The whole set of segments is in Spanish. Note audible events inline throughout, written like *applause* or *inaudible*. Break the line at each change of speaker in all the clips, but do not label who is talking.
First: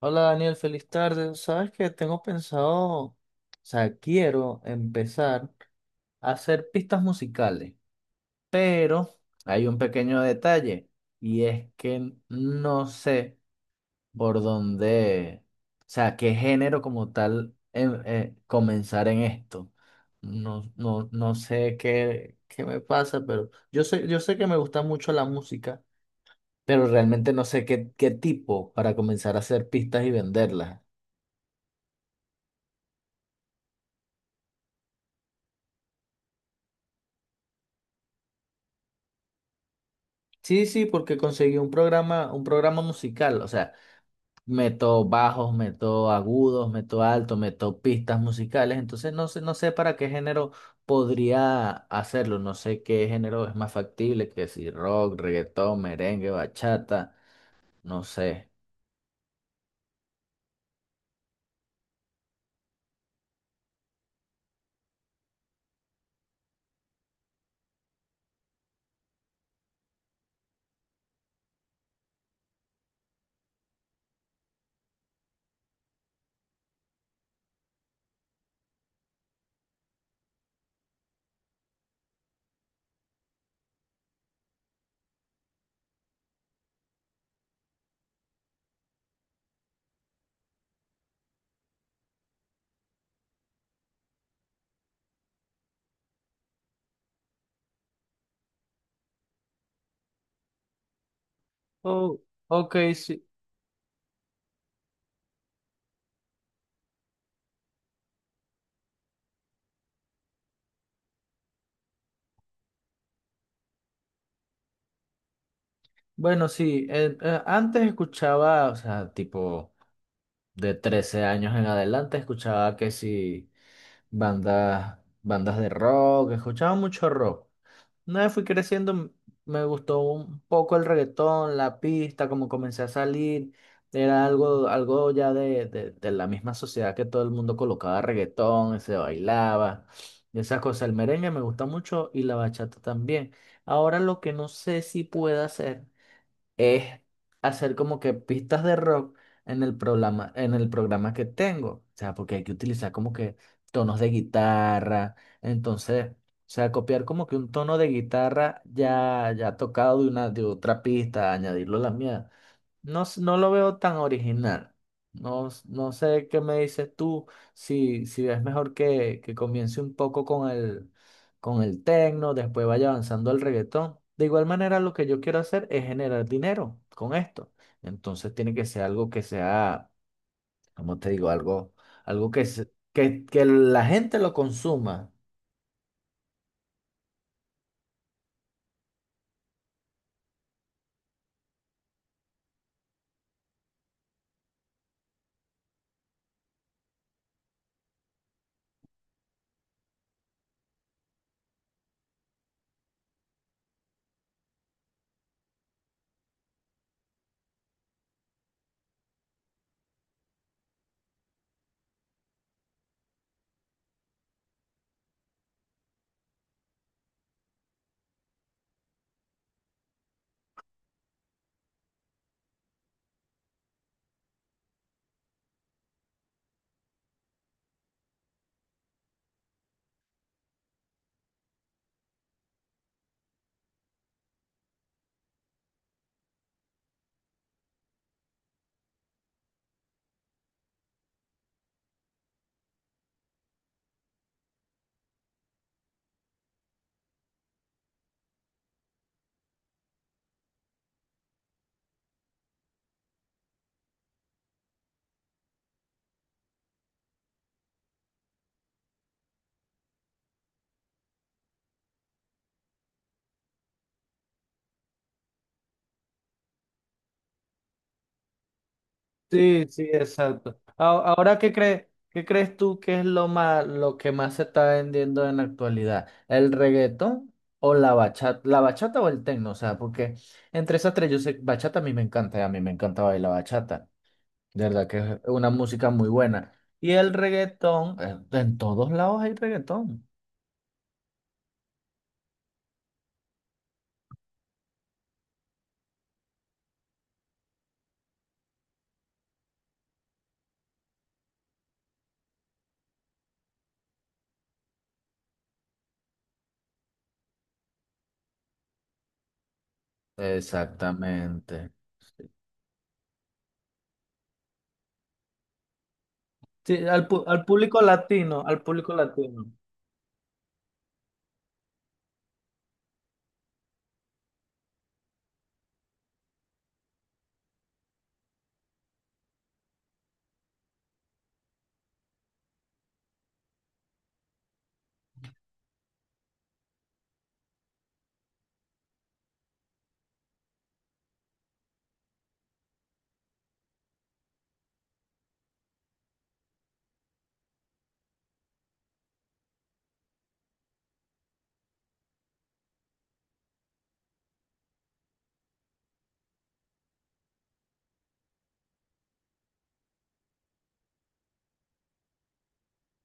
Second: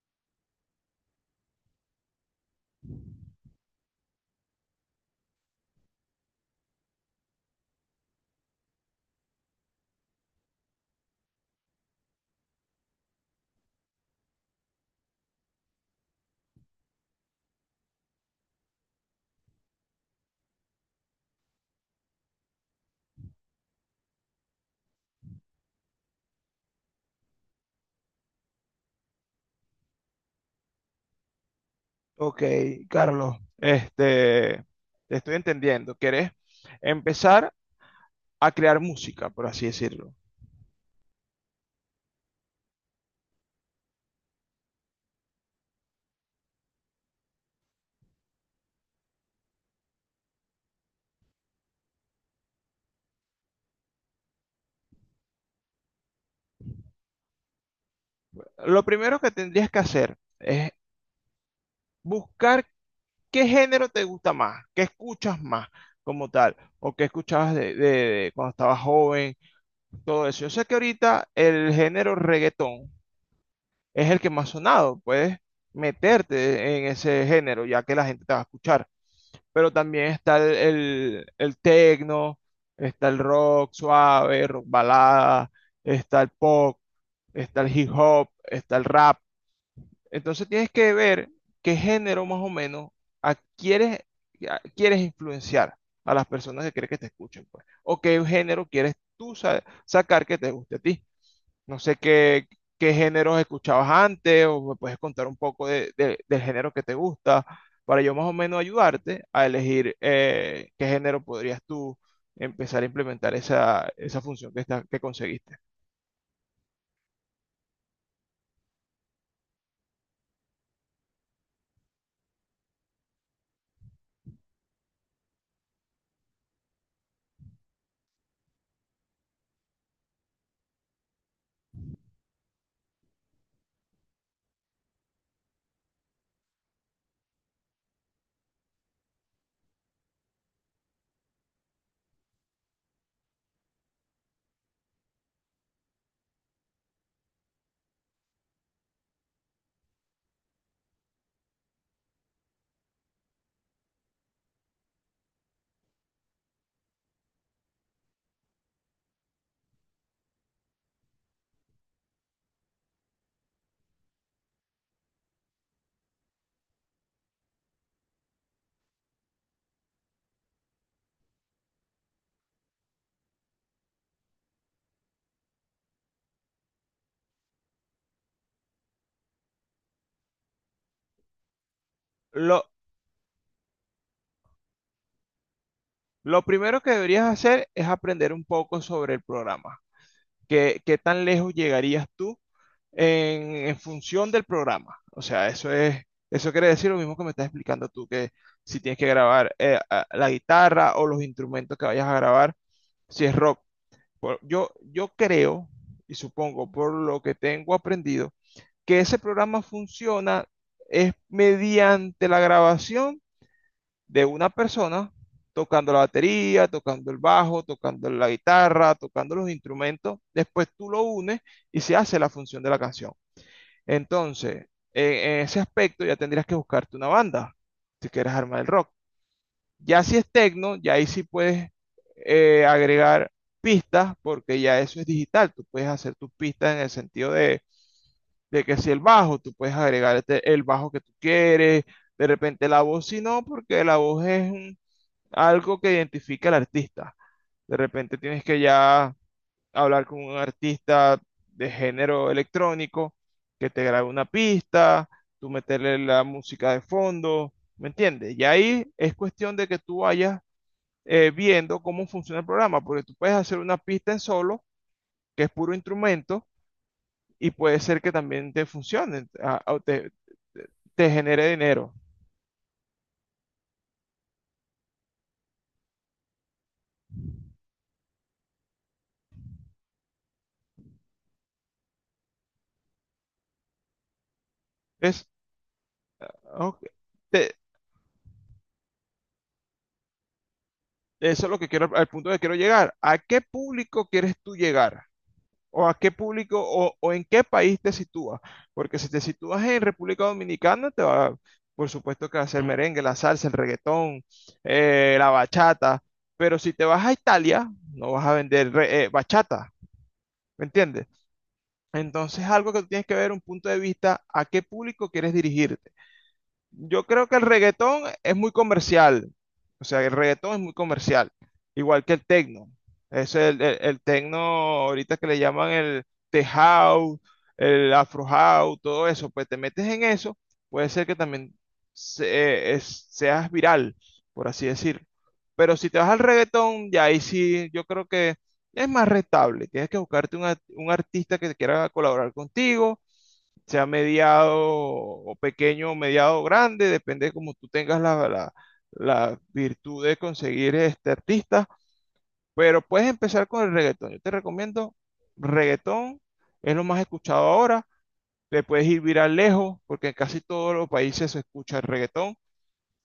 Hola Daniel, feliz tarde. Sabes que tengo pensado, o sea, quiero empezar a hacer pistas musicales, pero hay un pequeño detalle y es que no sé por dónde, o sea, qué género como tal comenzar en esto. No, no, no sé qué me pasa, pero yo sé que me gusta mucho la música, pero realmente no sé qué tipo para comenzar a hacer pistas y venderlas.
Ok, Carlos, te estoy entendiendo. ¿Querés empezar a crear música, por así decirlo?
Sí, sí, porque conseguí un programa musical, o sea, meto bajos, meto agudos, meto altos, meto pistas musicales, entonces no sé para qué género podría hacerlo, no sé qué género es más factible, que si rock, reggaetón, merengue, bachata, no sé.
Lo primero que tendrías que hacer es buscar qué género te gusta más, qué escuchas más como tal, o qué escuchabas de cuando estabas joven, todo eso. Yo sé que ahorita el género reggaetón es el que más sonado. Puedes meterte en ese género, ya que la gente te va a escuchar. Pero también está el techno, está el rock suave, rock balada, está el pop, está el hip hop, está el rap. Entonces tienes que ver qué género más o menos adquieres, quieres influenciar a las personas que quieres que te escuchen, pues. O qué género quieres tú sacar que te guste a ti. No sé
Oh,
qué,
ok,
qué
sí.
géneros escuchabas antes, o me puedes contar un poco del género que te gusta para yo más o menos ayudarte a elegir qué género podrías tú empezar a implementar esa, esa función que conseguiste.
Bueno, sí, antes escuchaba, o sea, tipo de 13 años en adelante escuchaba que si bandas de rock, escuchaba mucho rock. Una vez fui creciendo, me gustó un poco el reggaetón, la pista, como comencé a salir. Era algo ya de la misma sociedad que todo el mundo colocaba reggaetón, se bailaba, y esas cosas. El merengue me gusta mucho y la bachata también. Ahora lo que no sé si pueda hacer es hacer como que pistas de rock en el programa que tengo. O sea, porque hay que utilizar como que tonos de guitarra. Entonces, o sea, copiar como que un tono de guitarra ya tocado de de otra pista, añadirlo a la mía. No lo veo tan original. No sé qué me dices tú, si es mejor que comience un poco con con el tecno, después vaya avanzando al reggaetón. De igual manera, lo que yo quiero hacer es generar dinero con esto. Entonces tiene que ser algo que sea, como te digo? Algo, algo
Lo,
que la gente lo consuma.
lo primero que deberías hacer es aprender un poco sobre el programa. Qué tan lejos llegarías tú en función del programa? O sea, eso quiere decir lo mismo que me estás explicando tú, que si tienes que grabar la guitarra o los instrumentos que vayas a grabar, si es rock. Yo creo, y supongo por lo que tengo aprendido, que ese programa funciona es mediante la grabación de una persona tocando la batería, tocando el bajo, tocando la guitarra, tocando los instrumentos. Después tú lo unes y se hace la función de la canción. Entonces, en ese aspecto ya tendrías que buscarte una banda si quieres armar el rock. Ya si es techno, ya ahí sí puedes agregar pistas, porque ya eso es digital. Tú puedes hacer tus pistas en el sentido de que si el bajo, tú puedes agregar el bajo que tú quieres, de repente la voz, si no, porque la voz es algo que identifica al artista. De repente tienes que ya hablar con un artista de género electrónico que te grabe una pista, tú meterle la música de fondo, ¿me entiendes? Y ahí es cuestión de que tú vayas viendo cómo funciona el programa, porque tú puedes hacer una pista en solo, que es puro instrumento, y puede ser que también te funcione,
Sí, sí, exacto.
te- te
Ahora,
genere dinero.
qué crees tú que es lo más, lo que más se está vendiendo en la actualidad? ¿El reggaetón o la bachata? ¿La bachata o el tecno? O sea, porque entre esas tres, yo sé, bachata a mí me encanta, a mí me encanta bailar bachata. De verdad que es
Es,
una música muy buena.
ok,
Y el
te-
reggaetón, en todos lados hay reggaetón.
eso es lo que quiero, al punto que quiero llegar. ¿A qué público quieres tú llegar? ¿O a qué público, o en qué país te sitúas? Porque si te sitúas en República Dominicana, por supuesto que va a ser merengue, la salsa, el reggaetón, la bachata. Pero si te vas a Italia, no vas a vender bachata, ¿me entiendes?
Exactamente.
Entonces, algo que tú tienes que ver un punto de vista a qué público quieres dirigir.
Sí,
Yo creo que
al
el
público
reggaetón es
latino,
muy
al público
comercial.
latino.
O sea, el reggaetón es muy comercial. Igual que el tecno. Es el tecno ahorita que le llaman el tech house, el afro house, todo eso. Pues te metes en eso, puede ser que también seas viral, por así decirlo. Pero si te vas al reggaetón, ya ahí sí, yo creo que es más rentable. Tienes que buscarte un artista que quiera colaborar contigo, sea mediado o pequeño o mediado grande, depende de cómo tú tengas la virtud de conseguir este artista, pero puedes empezar con el reggaetón. Yo te recomiendo reggaetón, es lo más escuchado ahora, le puedes ir viral lejos, porque en casi todos los países se escucha el reggaetón.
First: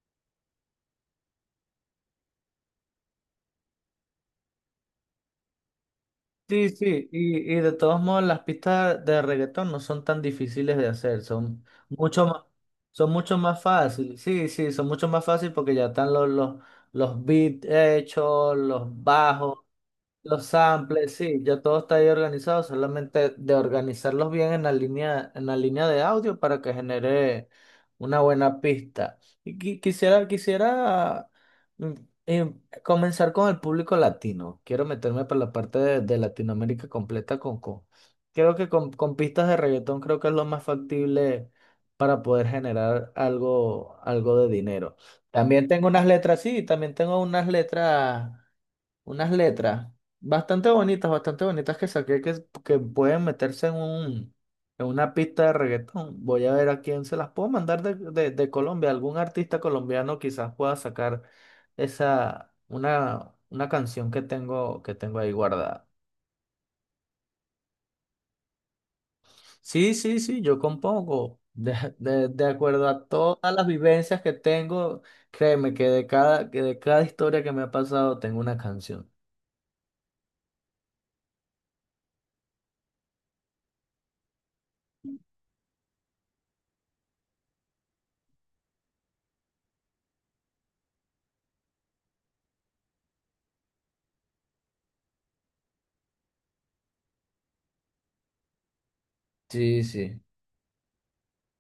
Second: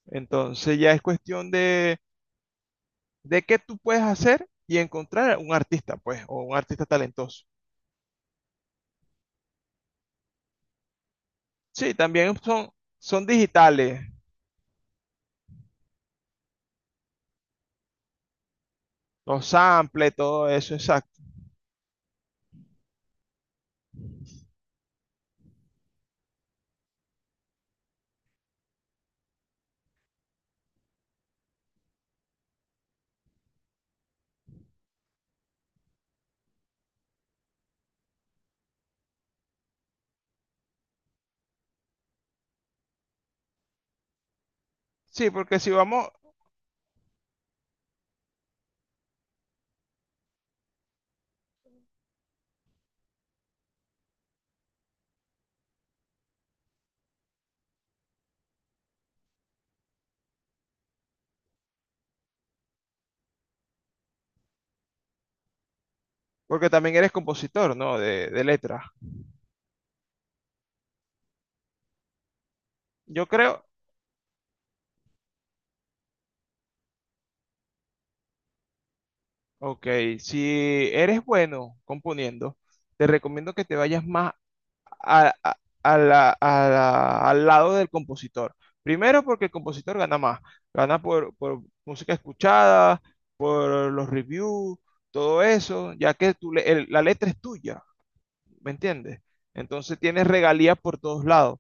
Entonces ya es cuestión de qué tú puedes hacer y encontrar un artista, pues, o un
Sí,
artista
sí,
talentoso.
y de todos modos las pistas de reggaetón no son tan difíciles de hacer,
Sí, también son,
son
son
mucho más
digitales,
fáciles, sí, sí, son mucho más fáciles porque ya están los beats hechos, los
los
bajos.
samples,
Los
todo eso,
samples,
exacto.
sí, ya todo está ahí organizado, solamente de organizarlos bien en la línea de audio para que genere una buena pista. Y quisiera mm, eh, comenzar con el público latino. Quiero meterme por la parte de Latinoamérica completa creo que con pistas de reggaetón creo que es lo más factible para poder generar algo, algo de dinero.
Sí, porque
También
si
tengo unas
vamos,
letras, sí, también tengo unas letras bastante bonitas que saqué que pueden meterse en en una pista de reggaetón. Voy a ver a quién se las puedo mandar de Colombia. Algún artista colombiano quizás pueda sacar una canción que tengo ahí guardada.
porque también eres compositor, ¿no? De letras.
Sí, sí, sí, yo compongo. De acuerdo a
Yo
todas las
creo,
vivencias que tengo, créeme que que de cada historia que me ha pasado tengo una canción.
ok, si eres bueno componiendo, te recomiendo que te vayas más a- a- a al lado del compositor. Primero porque el compositor gana más, gana por música escuchada, por los reviews, todo eso, ya que tú la letra es tuya, ¿me entiendes?
Sí,
Entonces
sí.
tienes regalías por todos lados.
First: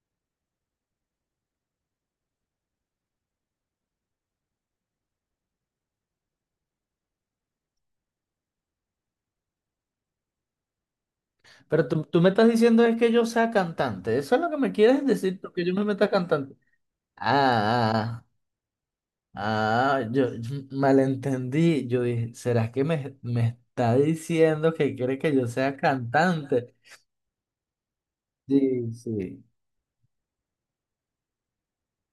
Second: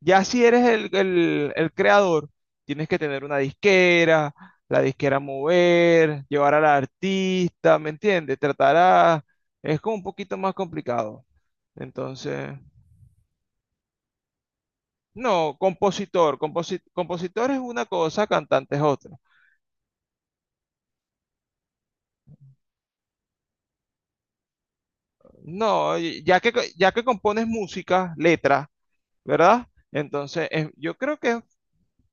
Ya si eres el creador, tienes que tener una disquera, la disquera mover, llevar al artista, ¿me entiendes? Tratar a... Es como un poquito más complicado.
Pero tú me estás
Entonces,
diciendo es que yo sea cantante. ¿Eso es lo que me quieres decir? Tú,
no,
que yo me meta
compositor,
cantante.
compositor es una
Ah,
cosa, cantante es otra.
ah, ah, yo malentendí. Yo dije, ¿será que me está diciendo que quiere que yo sea
No, ya que,
cantante?
ya que compones música, letra,
Sí, sí.
¿verdad? Entonces, es- yo creo que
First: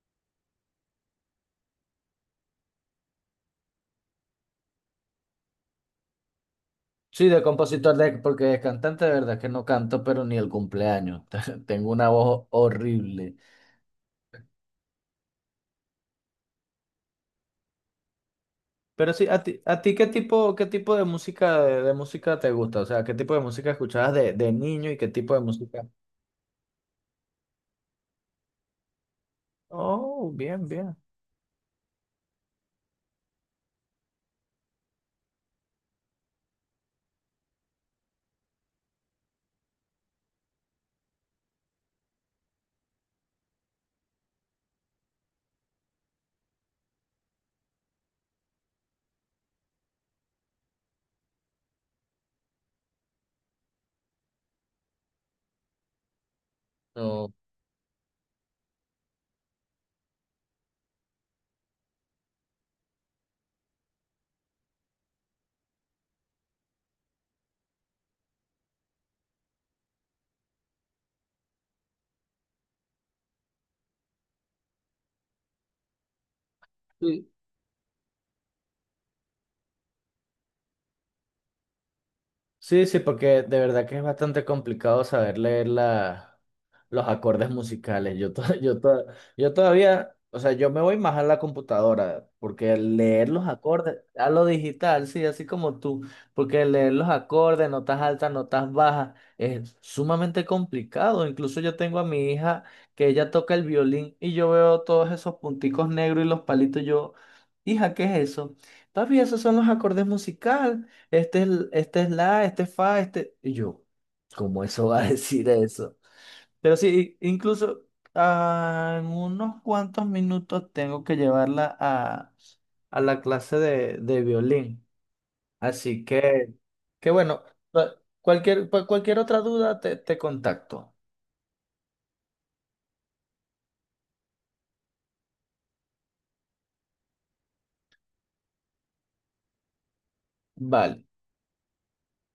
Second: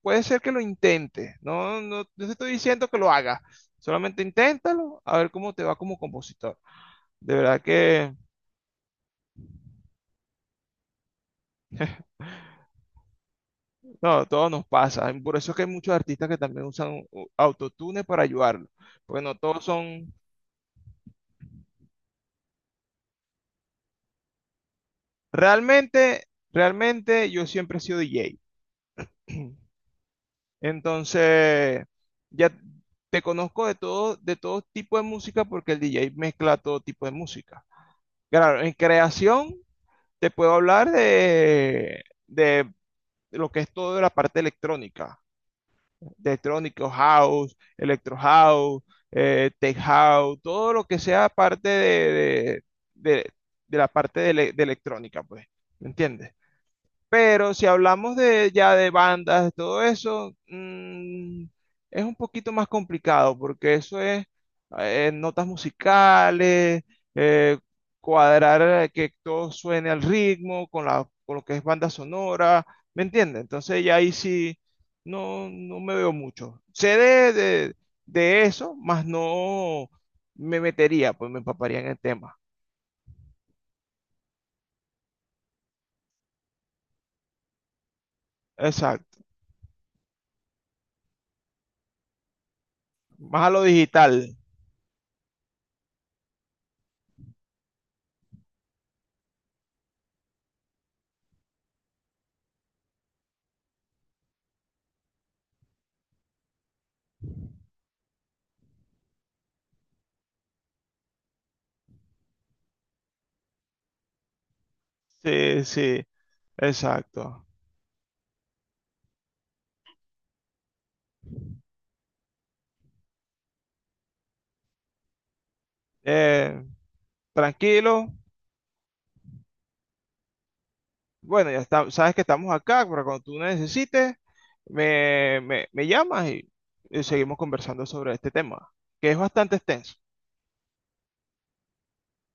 puede ser que lo intente, no, no, no te estoy diciendo que lo hagas, solamente inténtalo, a ver cómo te va como compositor.
Sí,
De
de
verdad
compositor, de,
que,
porque de cantante de verdad que no canto, pero ni el cumpleaños. *laughs* Tengo una voz horrible.
no, todo nos pasa. Por eso es que hay muchos artistas que también usan autotune para ayudarlo,
Pero
porque
sí,
no todos
a ti
son...
qué tipo de música te gusta? O sea, ¿qué tipo de música escuchabas de niño y qué tipo de música?
Realmente, realmente yo siempre he sido DJ, *clears throat*
Oh, bien, bien.
entonces ya te conozco de todo tipo de música porque el DJ mezcla todo tipo de música. Claro, en creación te puedo hablar de de lo que es toda la parte electrónica, de electrónico house, electro house, tech house, todo lo que sea parte de- de la parte de, de electrónica, pues, ¿me entiendes?
No.
Pero si hablamos de ya de bandas, de todo eso, es un poquito más complicado porque eso es notas musicales, eh, cuadrar que todo suene al ritmo con la, con lo que es banda sonora, ¿me entiendes? Entonces ya ahí sí no, no me veo mucho. Sé
Sí,
de eso, más no me metería, pues me empaparía en el tema.
sí, sí, porque de verdad que es bastante complicado saber leer la los acordes musicales. Yo, to- *laughs* yo, to-
Exacto.
yo todavía, o sea, yo me voy más a la computadora, porque el leer
Más
los
a lo
acordes, a
digital.
lo digital, sí, así como tú, porque el leer los acordes, notas altas, notas bajas, es sumamente complicado. Incluso yo tengo a mi hija que ella toca el violín y yo veo todos esos punticos negros y los palitos, y yo, hija, ¿qué es eso? Papi, esos son los acordes musicales. Este es fa, este. Y yo, ¿cómo eso va a *laughs* decir
Sí,
eso?
sí,
Pero sí,
exacto.
incluso ah, en unos cuantos minutos tengo que llevarla a la clase de violín. Así
Eh,
que bueno,
tranquilo.
cualquier, pues, cualquier otra duda te, te contacto.
Bueno, ya está, sabes que estamos acá, pero cuando tú necesites, me llamas y seguimos conversando sobre este tema, que es bastante extenso.
Vale.